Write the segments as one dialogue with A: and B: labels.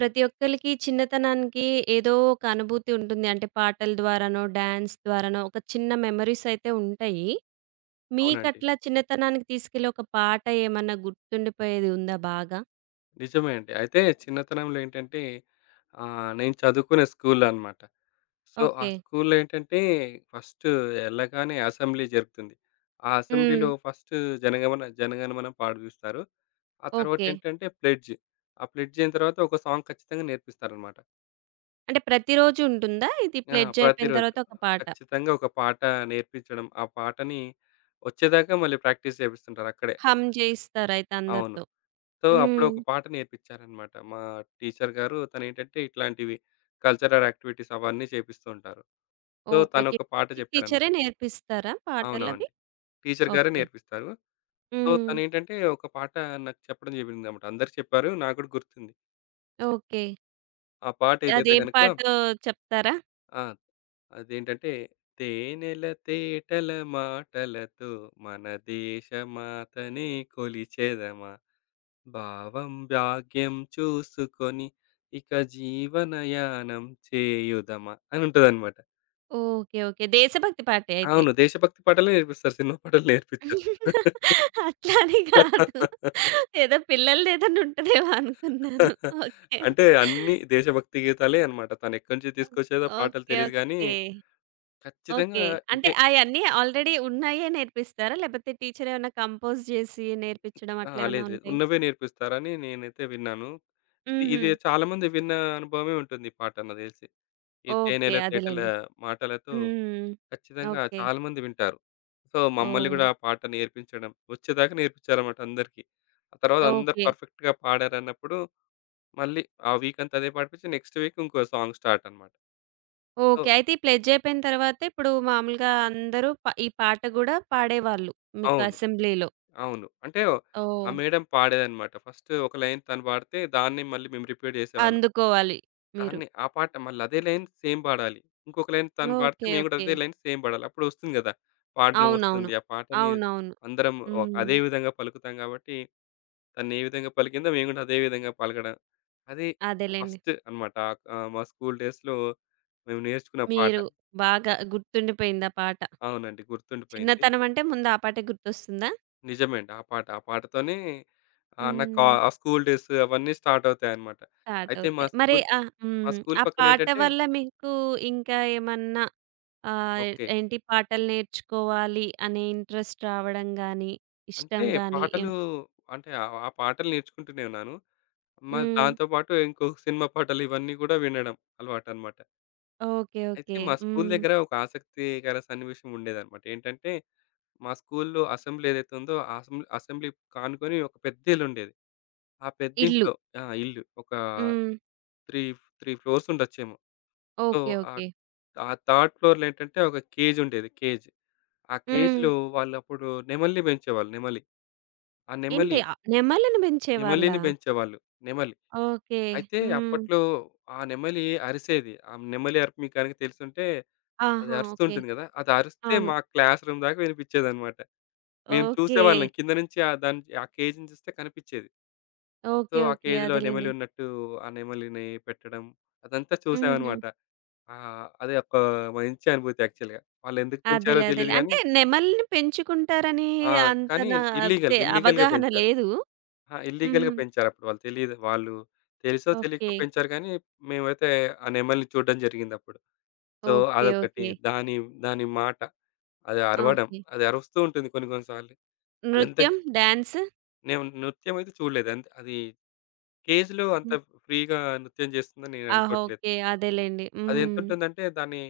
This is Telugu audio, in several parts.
A: ప్రతి ఒక్కళ్ళకి చిన్నతనానికి ఏదో ఒక అనుభూతి ఉంటుంది. అంటే పాటల ద్వారానో, డాన్స్ ద్వారానో ఒక చిన్న మెమోరీస్ అయితే ఉంటాయి.
B: అవునండి.
A: మీకట్లా చిన్నతనానికి తీసుకెళ్ళి ఒక పాట ఏమన్నా గుర్తుండిపోయేది ఉందా బాగా?
B: నిజమే అండి. అయితే చిన్నతనంలో ఏంటంటే, ఆహ్, నేను చదువుకునే స్కూలనమాట. సో, ఆ
A: ఓకే.
B: స్కూలులో ఏంటంటే ఫస్టు ఎళ్ళగానే అసెంబ్లీ జరుపుతుంది. ఆ
A: హ్మ్.
B: అసెంబ్లీలో ఫస్టు జనగమణ జనగణమన పాడిపిస్తారు. ఆ
A: ఓకే.
B: తరువాతేంటంటే, ప్లెడ్జ్. ఆ ప్లెడ్జ్ అయిన తర్వాత ఒక సాంగ్ ఖచ్చితంగా నేర్పిస్తారన్నమాట.
A: అంటే ప్రతిరోజు ఉంటుందా? ఇది
B: ఆ!
A: ప్లెడ్జ్ అయిపోయిన
B: ప్రతిరోజు.
A: తరువాత ఒక పాట.
B: ఖచ్చితంగా ఒక పాట నేర్పించడం, ఆ పాటని వచ్చేదాకా మళ్ళీ ప్రాక్టీస్ చేపిస్తుంటారక్కడే.
A: హమ్ చేయిస్తారయితే
B: అవును.
A: అందరితో.
B: సో, అప్పుడొక
A: హ్మ్.
B: పాట నేర్పించారన్నమాట. మా టీచరు గారు తను ఏంటంటే, ఇట్లాంటివి కల్చరల్ యాక్టివిటీస్ అవన్నీ చేపిస్తూంటారు. So
A: okay.
B: తను
A: ఓకే.
B: ఒక పాట జెప్పాడనమాట.
A: టీచరే నేర్పిస్తారా
B: అవునవును.
A: పాటలవి.
B: టీచరు గారే
A: ఓకే.
B: నేర్పిస్తారు. సో,
A: హ్మ్.
B: తనేంటంటే ఒక పాట నాకు చెప్పడం జరిగిందనమాట అందరికి చెప్పారు. నాకు గూడా గుర్తుంది.
A: ఓకే.
B: ఆ పాటేదైతే
A: అదేం
B: గనక
A: పాటో చెప్తారా?
B: ఆ! అదేంటంటే, తేనెల తేటల మాటలతో మన దేశమాతనె కొలిచెదమా, భావం భాగ్యం చూసుకొని ఇక జీవనయానం చేయుదమా అనుంటదన్నమాట.
A: ఓకే. ఓకే. దేశభక్తి పాటే అయితే.
B: అవును. దేశ భక్తి పాటలే నేర్పిస్తారు సినిమా పాటలు నేర్పిచ్చరు.
A: అట్లా అని గాదు. ఏదో పిల్లలదేదన్నా ఉంటదేమో అనుకున్నాను. ఓకే.
B: అంటే అన్ని దేశభక్తి గీతాలే అనమాట. తనెక్కడ్నించి
A: ఓహ్!
B: తీసుకొచ్చేదో పాటలు
A: ఓకే,
B: తెలీదు గానీ,
A: ఓకే.
B: ఖచ్చితంగా
A: ఓకే. అంటే,
B: ఇవే.
A: అయన్నీ ఆల్‌రెడి ఉన్నయ్యే నేర్పిస్తారా? లేపోతే టీచర్ ఏవన్నా కంపోజ్ జేసి నేర్పిచ్చడం
B: ఆ!
A: అట్లా ఏవన్నా
B: లేదు లేదు.
A: ఉంటయ్
B: ఉన్నవే నేర్పిస్తారని నేనైతే విన్నాను. ఇది ఇదె
A: హుహు.
B: చాలామంది విన్న అనుభవమే ఉంటుంది ఈ పాట నాకు తెలిసి. ఈ
A: ఓకే.
B: తేనెల తేటల
A: అదేలెండి.
B: మాటలతో
A: హ్మ్.
B: ఖచ్చితంగా
A: ఓకే.
B: చాలామంది వింటారు. సో మమ్మల్ని గూడా
A: ఓహ్!
B: ఆ పాట నేర్పించడం. ఒచ్చేదాకా నేర్పించారన్నమాట అందరికి. ఆ తరువాత అందరూ
A: ఓకే.
B: పర్ఫెక్ట్‌గా పాడారన్నప్పుడు, మళ్ళీ ఆ వీకంతా అదే పాడిపిచ్చి నెక్స్ట్ వీక్ ఇంకో సాంగ్ స్టార్టన్నమాట. ఓ
A: ఓకే. అయితే, ఈ ప్లెడ్జయిపోయిన తరువాత ఇప్పుడు మామూలుగా అందరూ పా ఈ పాట గూడా పాడేవాళ్ళు. మీకు
B: అవును.
A: అసెంబ్లీ‌లో.
B: అవును. అంటే, ఆ
A: ఓహ్!
B: మేడమ్ పాడేదన్నమాట. ఫస్టు ఒక లైన్ తను పాడితే, దాన్నే మళ్ళీ మేము రిపీట్ జేసేవాళ్ళం.
A: అందుకోవాలి. మీరు.
B: దాన్నె, ఆ పాట మళ్ళా అదే లైన్ సేమ్ బాడాలి. ఇంకొక లైన్ తను పాడితే
A: ఓకే,
B: మేము కూడా
A: ఓకే.
B: అదే లైన్ సేమ్ బాడాలి. అప్పుడొస్తుంది గదా. పాడ్డం
A: అవునవును.
B: ఒస్తుంది. ఆ పాటని
A: అవునవును.
B: అందరం ఒ అదే
A: హ్మ్.
B: విధంగా పలుకుతాం గాబట్టి తనే విధంగా పలికిందో మేము గూడా అదే విధంగా పలకడం. అది
A: అదేలెండి.
B: ఫస్టు అనమాట. ఆహ్, మా స్కూల్ డేస్‌లో మేము నేర్చుకున్న పాట.
A: మీరు బాగా గుర్తుండిపోయింది ఆ పాట.
B: అవునండి. గుర్తుండిపోయింది.
A: చిన్నతనం అంటే ముందా పాటే గుర్తొస్తుందా?
B: నిజమే అండి. ఆ పాట. ఆ పాటతోనే ఆహ్, నా కా
A: హ్మ్.
B: స్కూలు డేస్ అవన్నీ స్టార్టవుతాయన్నమాట. అయితే మా
A: స్టార్టవుతాయి. మరి
B: స్కూలు
A: ఆహ్,
B: మా
A: హ్మ్.
B: స్కూలు
A: ఆ పాట
B: పక్కనేంటంటే
A: వల్ల మీకు ఇంకా ఏమన్నా ఆహ్,
B: ఓకె.
A: ఏంటి పాటలు నేర్చుకోవాలి అనే ఇంట్రెస్ట్ రావడం గాని,
B: అంటే
A: ఇష్టం గాని
B: పాటలు
A: ఏమన
B: అంటే ఆహ్, పాటలు నేర్చుకుంటూనే ఉన్నాను. మరి
A: హ్మ్.
B: దాంతో పాటు ఇంకో సినిమా పాటలు ఇవన్నీ గూడా వినడం అలవాటనమాట.
A: ఓకె.
B: అయితే
A: ఓకె.
B: మా స్కూలు
A: హ్మ్.
B: దగ్గర ఒక ఆసక్తికర సన్నివేశం ఉండేదన్నమాట. ఏంటంటే మా స్కూలులో అసెంబ్లీ ఏదైతే ఉందో అసెంబ్ అసెంబ్లీ కానుకొని ఒక పెద్దిల్లుండేది. ఆ
A: ఇల్లు.
B: పెద్దింట్లో ఆ! ఇల్లు. ఒక
A: హ్మ్.
B: ౩ ఫ్ ౩ ఫ్లోర్స్ ఉండొచ్చేమో. So,
A: okay.
B: ఆహ్,
A: ఓకె.
B: ఆహ్, థర్డ్ ఫ్లోర్‌లో ఏంటంటే ఒక కేజుండేది కేజ్. ఆ
A: హ్మ్.
B: కేజ్‌లో వాళ్ళప్పుడు నెమలిని బెంచేవాళ్ళు నెమలి. ఆ నెమలి
A: ఏంటి ఆహ్, నెమలిని పెంచేవళ్ళా?
B: నెమలిని పెంచేవాళ్ళు. నెమలి.
A: ఓకె.
B: అయితే
A: హ్మ్.
B: అప్పట్లో ఆ నెమలి అరిసేది. ఆ నెమలి అరుపు మీకు గనక తెలిసుంటే అది
A: ఆహా!
B: అరుస్తూ
A: ఓకె.
B: ఉంటుంది గదా! అది అరిస్తే
A: అవును.
B: మా క్లాస్ రూమ్ దాకా వినిపిచ్చేదనమాట. మేము చూసేవాళ్ళం.
A: ఓకె.
B: కింద నుంచి ఆ దాన్ ఆ కేజ్‌ని చూస్తే కనిపిచ్చేది. So,
A: okay.
B: ఆ
A: ఓకె.
B: కేజ్‌లో
A: అదేలెండి.
B: నెమలున్నట్టు ఆ నెమలిని పెట్టడం అదంతా
A: హుహు.
B: చూసామనమాట. ఆహ్, అది ఒక మంచి అనుభూతి యాక్చువల్‌గా. వాళ్ళెందుకు పెంచారో
A: అదేలే.
B: తెలీదు
A: అదేలే.
B: గానీ
A: అంటే నెమలిని పెంచుకుంటారని
B: ఆ!
A: అంత
B: కానీ
A: నా
B: ఇల్‌‌లీగల్.
A: తె
B: ఇల్‌‌లీగల్
A: అవగాహన
B: పెంచారు.
A: లేదూ.
B: ఆ! ఇల్‌‌లీగల్
A: హుహు.
B: పెంచారుప్పుడు వాళ్ళు తెలీదు వాళ్ళు తెలుసో తెలీకో
A: ఓకె.
B: పెంచారు గానీ మేమైతే ఆ నెమలిని చూడడం జరిగిందప్పుడు. So,
A: okay.
B: అదొకటి
A: ఓకె.
B: దాని, దాని మాట. అది అరవడం
A: ఓకె.
B: అది అరుస్తూ ఉంటుంది కొన్ని కొన్ని సార్లు.
A: నృత్యం?
B: అదెంతకి
A: డ్యాన్సు?
B: నేను నృత్యం అయితే చూడలేదు అంత్ అది కేజ్‌లో అంత
A: హ్మ్.
B: ఫ్రీగా నృత్యం చేస్తుందని
A: ఆ!
B: నేననుకోవట్లేదు.
A: ఓకే. అదేలెండి. హ్మ్.
B: అదెంతుంటుందంటే దాని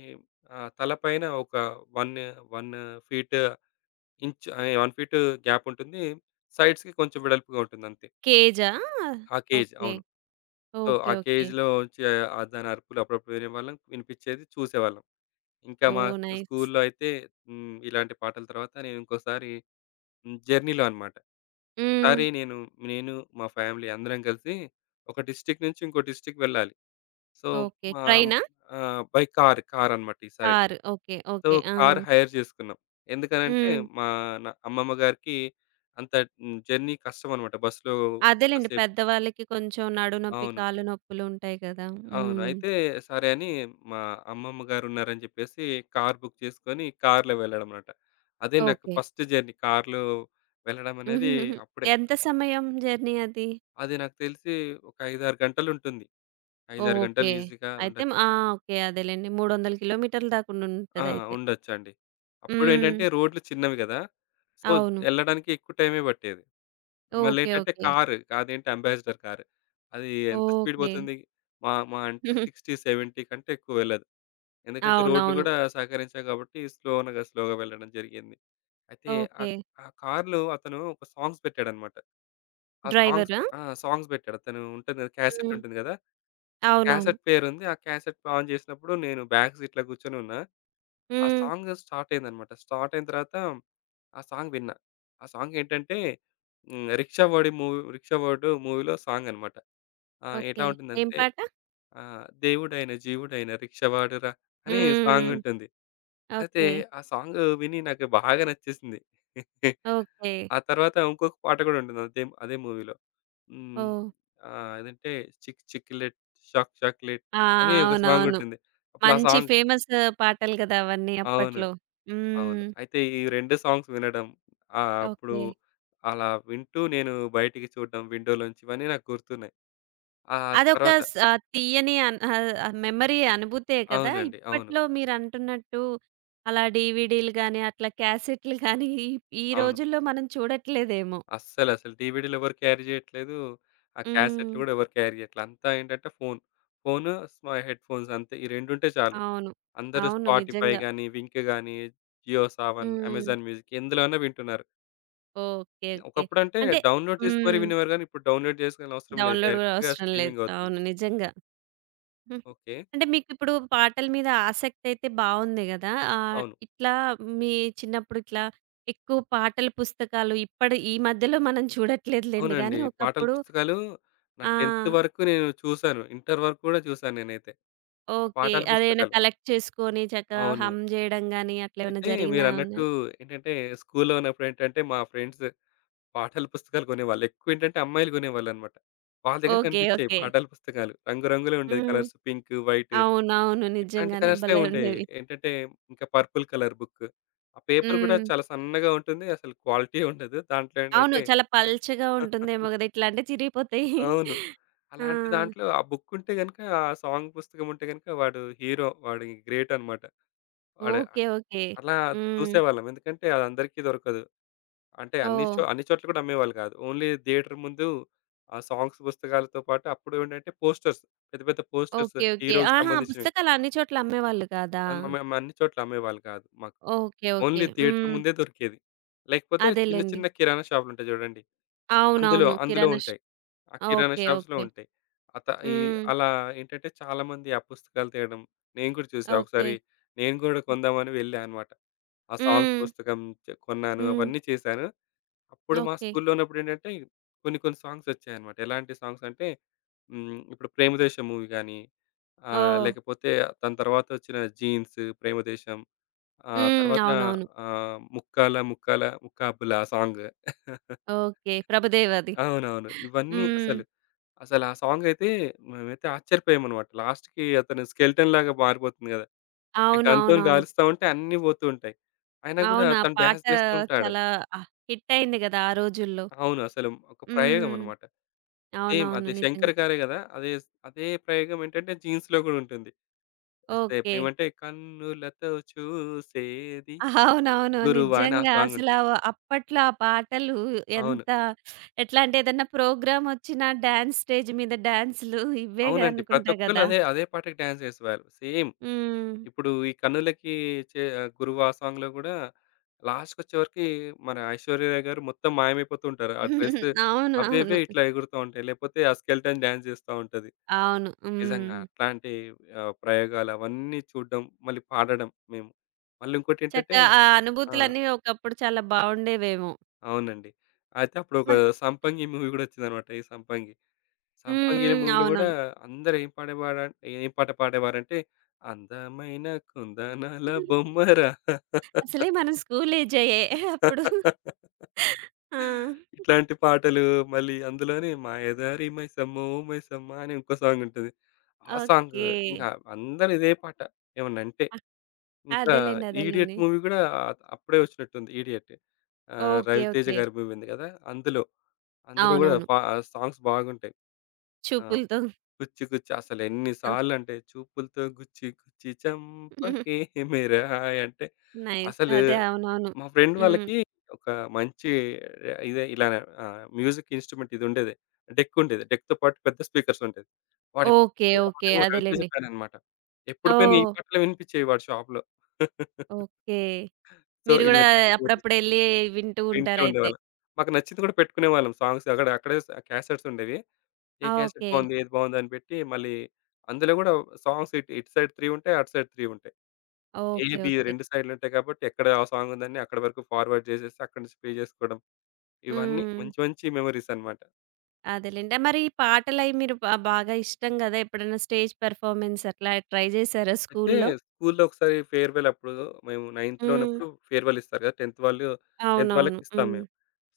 B: ఆహ్, తలపైన ఒక వన్ను వన్ను ఫీటూ ఇంచు ఆహ్, ఎ 1 ఫీటు గ్యాపుంటుంది. సైడ్స్‌‌కి కొంచెం వెడల్పుగా ఉంటుందంతే.
A: కేజా?
B: ఆ కేజ్.
A: ఓకే.
B: అవును. So,
A: okay.
B: ఆ
A: ఓకే.
B: కేజ్‌లోంచి ఆ దాని అరుపులు అప్పుడప్పుడు వినేవాళ్ళం, వినిపిచ్చేది, చూసేవాళ్ళం. ఇంక మా
A: ఓహ్! నైస్.
B: స్కూలులో అయితే హ్మ్, ఇలాంటి పాటల తర్వాత నేను ఇంకోసారి జర్నీలో అనమాట, ఒకసారి
A: హ్మ్.
B: నేను, నేను మా ఫ్యామిలీ అందరం కలిసి ఒక డిస్ట్రిక్ట్ నుంచి ఇంకో డిస్ట్రిక్ట్ వెళ్ళాలి. So,
A: okay.
B: మా హ్మ్,
A: ట్రైనా?
B: ఆహ్ బై కార్ కారనమాట ఈసారి.
A: కారు. ఓకే.
B: So
A: okay. ఆ!
B: కారు హైర్ చేసుకున్నాం. ఎందుకనంటే
A: హ్మ్.
B: మా న అమ్మమ్మ గారికి అంత హ్మ్, జర్నీ కష్టమన్నమాట. బస్‌‌లో అంత
A: అదేలెండి.
B: సేపు.
A: పెద్దవాళ్ళకి కొంచెం నడుం నొప్పి,
B: అవును.
A: కాళ్ళు నొప్పులుంటాయి గదా!
B: అవును.
A: హ్మ్.
B: అయితే సరే అని మా అమ్మమ్మ గారున్నారని జెప్పేసి కారు బుక్ చేసుకొని కారులో వెళ్లడం అన్నమాట. అదే నాకు
A: ఓకే.
B: ఫస్టు జర్నీ కారులో వెళ్లడమనేది అప్పుడే.
A: ఎంత సమయం జర్నీ అది?
B: అది నాకు తెలిసి ఒక 5, 6 గంటలుంటుంది. 5, 6 గంటలు
A: ఓకే.
B: ఈసీగా
A: అయితే
B: ఉండొచ్చు.
A: మ్ ఆ! ఓకే. అదేలెండి మూడొందలు కిలోమీటర్ల దాక
B: ఆ!
A: ఉండుంటదయితే.
B: ఉండొచ్చండి. అప్పుడేంటంటే
A: హ్మ్.
B: రోడ్లు చిన్నవి గదా! సో,
A: అవును.
B: యెళ్ళడానికి ఎక్కువ టైమే పట్టేది.
A: ఓకే.
B: మళ్ళేంటంటే
A: ఓకే.
B: కారు. అదేంటి అంబాసిడర్ కార్. అది ఎంత స్పీడ్
A: ఓకే.
B: పోతుంది, మా మహా అంటే 60, 70 కంటే ఎక్కువెళ్ళదు. ఎందుకంటే రోడ్లు
A: అవునవును.
B: గూడా సహకరించవు గాబట్టి స్లోనుగా స్లోగా వెళ్లడం జరిగింది. అయితే ఆ
A: ఓకే.
B: ఆ కారులో అతను ఒక సాంగ్స్ పెట్టాడన్నమాట. ఆ సాంగ్స్
A: డ్రైవరా?
B: ఆ! సాంగ్స్ పెట్టాడు. అతను ఉంటుంది గదా!
A: హ్మ్.
B: క్యాసెటుంటుంది గదా! ఆ
A: అవునవును.
B: క్యాసెట్ పేరుంది, ఆ క్యాసెట్ ఆన్ చేసినప్పుడు నేను బ్యాక్ సీట్‌లో కూర్చొనున్నా. ఆ
A: హ్మ్.
B: సాంగు స్టార్ట్ అయిందన్నమాట, స్టార్ట్ అయిన తరువాత ఆ సాంగ్ విన్నా. ఆ సాంగేంటంటే హ్మ్, రిక్షావోడి మూవ్ 'రిక్షావోడు' మూవీలో సాంగ్ అన్నమాట. ఆ! ఎట్లా
A: ఓకే. ఏం
B: ఉంటుందంటే,
A: పాట?
B: ఆహ్, దేవుడైన జీవుడైన రిక్షావాడు రా అని
A: హ్మ్.
B: సాంగుంటుంది. అయితే
A: ఓకే.
B: ఆ సాంగు విని నాకు బాగా నచ్చేసింది.
A: ఓకే.
B: ఆ తరువాత ఇంకొక పాట గూడా ఉంటుంది అంతేం అదే మూవీలో హ్మ్,
A: ఓహ్!
B: ఆహ్, ఏదంటే చిక్ చిక్లెట్ షాక్ చాక్లేట్
A: ఆ!
B: అని ఒక
A: అవునవును.
B: సాంగుంటుంది. అప్పుడా
A: మంచి
B: సాంగ్
A: ఫేమస్సు పాటలు గదా! అవన్నీ
B: అవును.
A: అప్పట్లో.
B: అవును.
A: హ్మ్.
B: అయితే ఈ 2 సాంగ్స్ వినడం, ఆహ్, అప్పుడు
A: ఓకే.
B: అలా వింటూ, నేను బయటికి చూడడం విండోలోంచి ఇవన్నీ నాకు గుర్తున్నాయి. ఆ
A: అదొక
B: తరువాత
A: స్ ఆహ్, తీయని అన్ ఆహ్, మెమరీ అనుభూతే కదా!
B: అవునండి. అవును.
A: ఇప్పట్లో మీరంటున్నట్టు అలా డీవీడీలు గానీ, అట్లా క్యాసెట్లు గానీ, ఈ
B: అవును.
A: రోజుల్లో మనం చూడట్లేదేమో.
B: అస్సలు. అసలు డీవీడీలెవరు క్యారీ జేయ్యట్లేదు. ఆ క్యాసెట్లు
A: హ్మ్.
B: గూడా ఎవరు క్యారీ జెయ్యట్లా. అంతా ఏంటంటే ఫోను. ఫోను, స్మ హెడ్‌ఫోన్స్ అంతే ఈ రెండుంటే చాలు.
A: అవును.
B: అందరూ
A: అవును.
B: స్పాటిఫై
A: నిజంగా.
B: గానీ, వింక్ గానీ, జియో సావన్,
A: హ్మ్.
B: అమెజాన్ మ్యూజిక్ ఎందులో అన్నా వింటున్నారు.
A: ఓకె.
B: యాహ్!
A: ఓకె.
B: ఒకప్పుడంటే
A: అంటే
B: డౌన్‌లోడ్ జేసి మరి
A: హ్మ్.
B: వినేవారు గానీ, ఇప్పుడు డౌన్‌లోడ్ చేసుకోవాల్సిన అవసరం లేదు.
A: డౌన్‌లోడ్ గూడా
B: డైరెక్ట్‌గా
A: అవసరం లేదు.
B: స్ట్రీమింగవుతుంది.
A: అవును నిజంగా. హ్మ్.
B: ఓకే.
A: అంటే, మీకిప్పుడు పాటల మీద ఆసక్తయితే బావుంది గదా! ఆహ్,
B: అవును.
A: ఇట్లా మీ చిన్నప్పుడిట్లా ఎక్కువ పాటల పుస్తకాలు ఇప్పడి ఈ మధ్యలో మనం చూడట్లేదులెండి
B: అవునండి.
A: గాని
B: పాటల
A: ఒకప్పుడు
B: పుస్తకాలు నా
A: ఆ!
B: టెంతు వరకు నేను చూసాను. ఇంటరు వరకు గూడా చూసాను నేనైతే ఆ
A: ఓకె.
B: పాటల
A: అదేమైనా
B: పుస్తకాలు.
A: కలెక్ట్ చేసుకొని చక్కగా
B: అవును.
A: హం జేయడం గాని అట్లేమన్నా
B: అయితే
A: జరిగినా
B: మీరన్నట్టు
A: ఉన్నయా?
B: ఏంటంటే, స్కూలులో ఉన్నప్పుడేంటంటే మా ఫ్రెండ్స్ పాటల పుస్తకాలు కొనేవాళ్ళు. ఎక్కువేంటంటే అమ్మాయిలు కొనేవాళ్ళన్నమాట. వాళ్ళ దగ్గర
A: ఓకె.
B: కనిపిచ్చేవి
A: ఓకె.
B: పాటల పుస్తకాలు రంగు రంగులుండేవి
A: హ్మ్.
B: కలర్స్. పింకు, వైటు
A: అవునవును.
B: ఇట్లాంటి
A: నిజంగానే
B: కలర్స్.
A: భలే
B: ఉండేవి.
A: ఉండేవి.
B: ఏంటంటే ఇంకా పర్పుల్ కలర్ బుక్కు. ఆ పేపరు గూడా
A: హ్మ్.
B: చాలా సన్నగా ఉంటుంది అసలు క్వాలిటీయే ఉండదు దాంట్లో
A: అవును.
B: ఏంటంటే
A: చాలా పల్చగా ఉంటుందేమో గదా! ఇట్లా అంటే చిరిగిపోతాయి.
B: అవును.
A: ఆ!
B: అలాంటి దాంట్లో ఆ బుక్కుంటే గనక ఆ సాంగ్ పుస్తకం ఉంటే గనక వాడు హీరో. వాడు ఇంగ గ్రేటనమాట. వాడు
A: ఓకే. ఓకె.
B: అలా
A: హ్మ్.
B: చూసేవాళ్ళం. ఎందుకంటే అదందరికీ దొరకదు అంటే అన్ని
A: ఓహ్!
B: చో అన్ని చోట్ల గూడా అమ్మేవాళ్ళు గాదు. ఓన్లీ థియేటర్ ముందు ఆ సాంగ్స్ పుస్తకాలతో పాటు అప్పుడేంటంటే పోస్టర్స్ పెద్ద, పెద్ద పోస్టర్స్
A: ఓకె. ఓకె.
B: హీరోకి
A: ఆహా!
B: సంబంధించినవి.
A: పుస్తకాలన్ని చోట్ల అమ్మేవాళ్ళు గాదా?
B: ఆహ్, మేము అన్ని చోట్ల అమ్మేవాళ్ళు గాదు మాకు.
A: ఓకె. ఓకె.
B: ఓన్లీ థియేటర్
A: హ్మ్.
B: ముందే దొరికేది. లేకపోతే చిన్న
A: అదేలెండి.
B: చిన్న కిరాణా షాపులుంటాయి చూడండి. అందులో,
A: అవునవును.
B: అందులో
A: కిరాణా ష్
B: ఉంటాయి. ఆ కిరాణా
A: ఓకే.
B: షాప్స్‌‌‌‌‌‌లో
A: ఓకే.
B: ఉంటాయి. ఆ త ఈ
A: హ్మ్.
B: అలా ఏంటంటే చాలామంది ఆ పుస్తకాలు తేడం, నేను కూడా చూసా
A: ఓకే.
B: ఒకసారి నేను గూడా
A: హ్మ్.
B: కొందామని వెళ్ళా అనమాట. ఆ సాంగ్స్
A: హ్మ్.
B: పుస్తకం చె కొన్నాను.
A: హ్మ్.
B: అవన్నీ చేశాను. అప్పుడు మా
A: ఓకే.
B: స్కూలులో ఉన్నప్పుడేంటంటే కొన్ని కొన్ని సాంగ్స్ వచ్చాయన్నమాట. ఎలాంటి సాంగ్స్ అంటే హ్మ్. ఇప్పుడు 'ప్రేమ దేశం' మూవీ కానీ ఆహ్,
A: ఓహ్!
B: లేకపోతే దాని తర్వాత వచ్చిన 'జీన్స్', 'ప్రేమ దేశం' ఆహ్,
A: హ్మ్.
B: తరువాత
A: అవునవును.
B: ఆహ్, 'ముక్కాల ముక్కాల ముక్కాబుల' ఆ సాంగు.
A: ఓకే. ప్రభుదేవాది.
B: అవునవును. ఇవన్నీ అసలు.
A: హ్మ్.
B: అసలా సాంగయితే మేమైతే ఆశ్చర్యపోయామన్నమాట. లాస్ట్‌కి అతను స్కెలెటన్‌లాగా మారిపోతుంది గదా! గన్‌తోని
A: అవునవునవును.
B: కాలుస్తా ఉంటే అన్నీ పోతూ ఉంటాయి. అయినా గూడా
A: అవును. ఆ
B: తను
A: పాట
B: డాన్స్ జేస్తూంటాడు.
A: చాలా ఆహ్, హిట్టయ్యింది గదా! ఆ రోజుల్లో.
B: అవును. అసలు ఒక ప్రయోగం
A: హ్మ్.
B: అన్నమాట. సేమ్
A: అవునవును
B: అది
A: నిజంగా.
B: శంకర్ గారే కదా! అదే స్ అదే ప్రయోగం ఏంటంటే 'జీన్స్‌లో' గూడా ఉంటుంది.
A: ఓకే.
B: ఏమంటే కన్నులతో చూసేది
A: అవునవును.
B: 'గురువా' అని ఆ
A: నిజంగా అసలు
B: సాంగుంటుంది.
A: అవ్ అప్పట్లో ఆ పాటలు
B: అవును.
A: ఎంత ఎట్లంటే ఏదన్నా ప్రోగ్రామొచ్చినా డాన్స్ స్టేజ్ మీద డాన్సులు ఇవేగా
B: అవునండి.
A: అనుకుంటా
B: ప్రతొక్కళ్ళు
A: గదా!
B: అదే, అదే పాటకి డాన్స్ జేసేవాళ్ళు. సేమ్
A: హ్మ్.
B: ఇప్పుడు ఈ కన్నులకి చే గురువా ఆ సాంగ్‌లో గూడా లాస్ట్‌కొచ్చేవరికి మన ఐశ్వర్య రాయ్ గారు మొత్తం మాయమైపోతూ ఉంటారు. ఆ డ్రెస్ అవ్వే అవ్వే
A: అవునవును. హ్మ్.
B: ఇట్లా ఎగురుతా ఉంటాయి. లేకపోతే ఆ స్కెలిటన్ డాన్స్ జేస్తా ఉంటది.
A: అవును.
B: నిజంగా
A: హ్మ్.
B: అట్లాంటి ఆహ్, ప్రయోగాలు అవన్నీ చూడడం మళ్ళీ పాడడం మేము. మళ్ళీ ఇంకోటేంటంటే
A: చక్కగా ఆ
B: ఆ!
A: అనుభూతులన్నీ ఒకప్పుడు చాలా బావుండేవేమో?
B: అవునండి. అయితే
A: మ
B: అప్పుడొక
A: హ్మ్.
B: 'సంపంగి' మూవీ గూడా వచ్చిందనమాట. ఈ 'సంపంగి'.
A: హ్మ్.
B: 'సంపంగి' అనే
A: హ్మ్.
B: మూవీలో గూడా
A: అవునవును.
B: అందరూ ఏం పాడేవార ఏం పాట పాడేవారంటే, అందమైన కుందనాల బొమ్మరా
A: అసలే మనం స్కూలేజాయే, అప్పుడు. ఆ!
B: ఇట్లాంటి పాటలు మళ్ళీ అందులోనే మాయదారి మైసమ్మో మైసమ్మ అని ఇంకో సాంగుంటది. ఆ సాంగు.
A: ఓకే.
B: ఇంకా అందరిదే పాట ఏమన్నంటే.
A: అ
B: ఇంకా
A: అదేలెండి.
B: 'ఇడియట్'
A: అదేలెండి.
B: మూవీ గూడా అ అప్పుడే వచ్చినట్టుంది. 'ఇడియట్' ఆహ్,
A: ఓకె.
B: రవితేజ
A: ఓకె.
B: గారి మూవీ ఉంది గదా! అందులో. అందులో గూడా
A: అవునవును.
B: వ సాంగ్స్ బాగుంటాయి. ఆ!
A: చూపులతో.
B: 'గుచ్చి గుచ్చి' అసలెన్ని
A: ఆహ్!
B: సార్లంటే చూపులతో గుచ్చి గుచ్చి చంపకే మేరా హాయ్ అంటే
A: నైస్.
B: అసలు
A: అదే. అవునవును.
B: మా ఫ్రెండ్
A: హ్మ్.
B: వాళ్ళకి ఒక మంచి ఇదే ఇలానే ఆహ్, మ్యూజిక్ ఇన్స్ట్రుమెంట్ ఇదుండేది. డెక్కుండేది డెక్‌తో పాటు పెద్ద స్పీకర్స్ ఉంటయి. వాడెప్పుడు
A: ఓకె.
B: నుంచో
A: ఓకె.
B: వాడు రవితేజ
A: అదేలెండి.
B: ఫ్యాననమాట. ఎప్పుడు పోయినా ఈ
A: ఓహ్!
B: పాటలే వినిపిచ్చేయి వాడి షాప్‌లో.
A: ఓకే.
B: సో
A: మీరు గూడా
B: ఇలాంటి [unintelligible]
A: అప్పుడప్పుడెళ్ళి వింటూ
B: వింటూ
A: ఉంటారయితే!
B: ఉండేవాళ్ళం. మాకు నచ్చింది గూడా పెట్టుకునేవాళ్ళం. సాంగ్స్ అక్కడ అక్కడే స్ క్యాసెట్స్ ఉండేవి. ఏ క్యాసెట్
A: ఓకే!
B: బావుంది? ఏది బావుంది? అని పెట్టి మళ్ళీ అందులో గూడా సాంగ్స్ ఇటు, ఇటు సైడ్ 3 ఉంటాయి. అటు సైడ్ 3 ఉంటాయి. A
A: okay.
B: B
A: okay.
B: 2 సైడ్‌లుంటాయి గాబట్టి ఎక్కడ ఆ సాంగ్ ఉందని అక్కడి వరకు ఫార్వర్డ్ జేసేసి అక్కడి నుంచి ప్లే జేసుకోవడం, ఇవన్నీ
A: హ్మ్.
B: మంచి మంచి మెమోరీసనమాట.
A: అదేలేండి. ఆహ్, మరి ఈ పాటలయి మీరు బ బాగా ఇష్టం గదా! ఎప్పుడైనా స్టేజ్ పెర్ఫార్మన్స్ అట్లా ట్రై జేసారా
B: అయితే
A: స్కూలులో.
B: స్కూలులో ఒకసారి ఫేర్వెలప్పుడు మేము నైన్త్‌లో
A: హ్మ్.
B: ఉన్నప్పుడు ఫేర్వెలిస్తారు కదా! 10థ్ వాళ్ళు 10థ్ వాళ్ళు
A: అవునవును.
B: వాళ్ళకిస్తాం
A: హ్మ్.
B: మేము.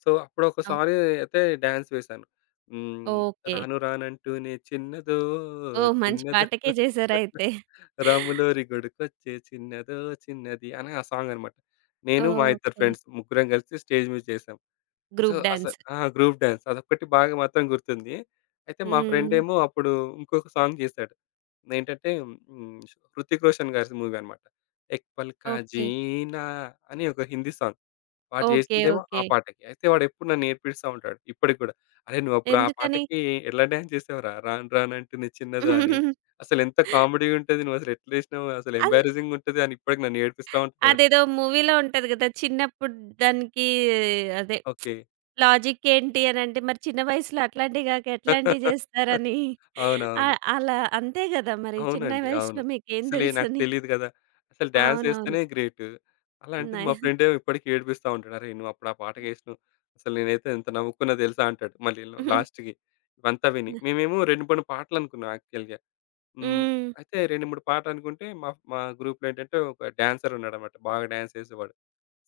B: సో, అప్పుడు
A: ఓహ్!
B: ఒకసారి అయితే డాన్స్ వేశాను. హ్మ్.
A: ఓకె.
B: రాను రాను అంటూనే చిన్నదో
A: ఓహ్! మంచి
B: చిన్నదో
A: పాటకే చేశారయితే.
B: రాములోరి గుడికొచ్చే చిన్నదో చిన్నది అని ఆ సాంగనమాట. నేను మా ఇద్దరు
A: ఓకె.
B: ఫ్రెండ్స్ ముగ్గురం కలిసి స్టేజ్ మీద చేసాం. So,
A: group dance.
B: అసలు ఆ! గ్రూప్ డాన్స్ అదొక్కటి బాగా మాత్రం గుర్తుంది. అయితే మా
A: హ్మ్.
B: ఫ్రెండేమో అప్పుడు ఇంకొక సాంగ్ చేసాడు. ఏంటంటే, హ్మ్. ష్ హృతిక్ రోషన్ గారి స్ మూవీ అన్నమాట. ఎక్ పాల్కా
A: ఓకె.
B: జీనా అని ఒక హిందీ సాంగ్. వాడు
A: ఓకె.
B: జేసిందేమో ఆ
A: ఓకె.
B: పాటకి. అయితే వాడెప్పుడు నన్ను ఏడిపిస్తా ఉంటాడు. ఇప్పటికి కూడా, "అరె నువ్వప్పుడు ఆ
A: ఎందుకని?
B: పాటకి ఎలా డాన్స్ చేసావురా! 'రాను రాను అంటుంది చిన్నదో' అని అసలెంత కామెడీగా ఉంటది. నువ్వసలు ఎట్లేసినవు. అసలు
A: అన్
B: ఎంబరాజింగ్‌గా ఉంటది" అని ఇప్పటికి నన్ను ఏడిపిస్తా ఉంటాడు ఆడు.
A: అదేదో మూవీలో ఉంటది గదా! చిన్నప్పుడు దానికి అదే
B: ఓకె.
A: లాజిక్ ఏంటి అనంటే మరి చిన్న వయసులో అట్లాంటివి గాక ఎట్లాంటివి చేస్తారనీ.
B: అవునవును.
A: ఆహ్, అలా అంతే గదా! మరి చిన్న
B: అవునండి
A: వయసులో
B: అవును.
A: మీకేం
B: అసలే నాకు
A: తెలుసని.
B: తెలీదు గదా! అసలు
A: అవునవును.
B: డాన్సేస్తేనే గ్రేటు. అలాంటిది మా
A: నై
B: ఫ్రెండేమో ఇప్పటికి ఏడిపిస్తా ఉంటాడు. "అరె! నువ్వప్పుడు ఆ
A: హ్మ్.
B: పాటకేసినావు. అసలు నేనైతే ఎంత నవ్వుకున్నా దెలుసా" అంటాడు. మళ్ళీ ల్ లాస్ట్‌కి ఇవంతా విని.
A: న
B: మేమేమో 2, 3 పాటలనుకున్నా యాక్చువల్‌గా. హ్మ్.
A: హ్మ్.
B: అయితే 2, 3 పాటలనుకుంటే మా ఫ్ మా గ్రూప్‌లో ఏంటంటే ఒక డాన్సరున్నాడనమాట బాగా డాన్స్ చేసేవాడు.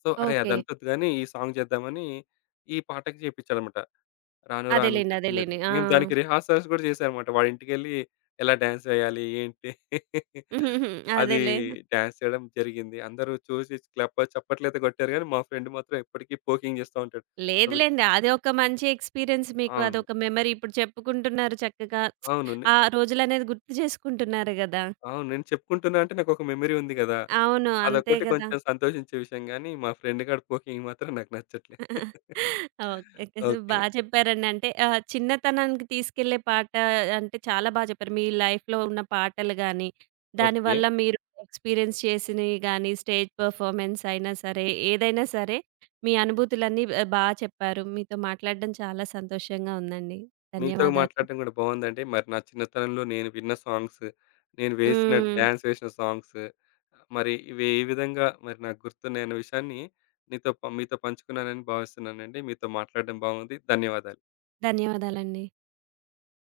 B: సో, అరే!
A: ఓకె.
B: అదంత వద్దు గాని ఈ సాంగ్ జేద్దామని ఈ పాటకి చెప్పించాడన్నమాట. 'రాను
A: అదేలేండి.
B: రానంటే చిన్నది'.
A: అదేలేండి.
B: మేము దానికి
A: ఆ!
B: రిహార్సల్స్ గూడా చేసాం అనమాట. వాడి ఇంటికెళ్ళి ఎలా డాన్స్ వెయ్యాలి ఏంటి? అదీ
A: అదేలే.
B: డాన్స్ చేయడం జరిగింది. అందరూ చూసి క్లప్ చెప్పట్లయితే కొట్టారు గానీ మా ఫ్రెండ్ మాత్రం ఎప్పటికీ పోకింగ్ చేస్తా ఉంటాడు. అది.
A: లేదులేండి. అది ఒక మంచి ఎక్స్‌పీరియన్స్ మీకు.
B: అవును.
A: అదొక మెమరీ ఇప్పుడు చెప్పుకుంటున్నారు చక్కగా.
B: అవును. నే
A: ఆ రోజులనేది గుర్తు చేసుకుంటున్నారు గదా!
B: అవును నేను చెప్పుకుంటున్నాను అంటే నాకు ఒక మెమరీ ఉంది గదా!
A: అవును అంతే
B: అదొక్కటి
A: గదా!
B: కొంచెం సంతోషించే విషయం గానీ, మా ఫ్రెండ్ గాడు పోకింగ్ మాత్రం నాకు నచ్చట్లే.
A: Okay, okay.
B: ఓకె.
A: బాగా చెప్పారండి అంటే, ఆహ్, చిన్నతనానికి తీసుకెళ్ళే పాట అంటే చాలా బా చెప్పారు మీ లైఫ్‌లో ఉన్న పాటలు గాని
B: ఓకె.
A: దానివల్ల మీరు ఎక్స్‌పీరియన్స్ చేసినయి గాని, స్టేజ్ పెర్ఫార్మన్స్ అయినా సరే, ఏదైనా సరే. మీ అనుభూతులన్నీ ఎ బా చెప్పారు. మీతో మాట్లాడడం చాలా సంతోషంగా ఉందండి
B: మీతో
A: ధన్యవాదాలు.
B: మాట్లాడటం కూడా బావుందండి. మరి నా చిన్నతనంలో నేను విన్న సాంగ్స్, నేను వేసిన
A: హ్మ్.
B: డాన్సేసిన సాంగ్స్, మరి ఇవి ఏ విధంగా మరి నాకు గుర్తున్నాయి అనే విషయాన్ని మీతో పం మీతో పంచుకున్నానని భావిస్తున్నానండి. మీతో మాట్లాడటం బావుంది. ధన్యవాదాలు.
A: ధన్యవాదాలండి.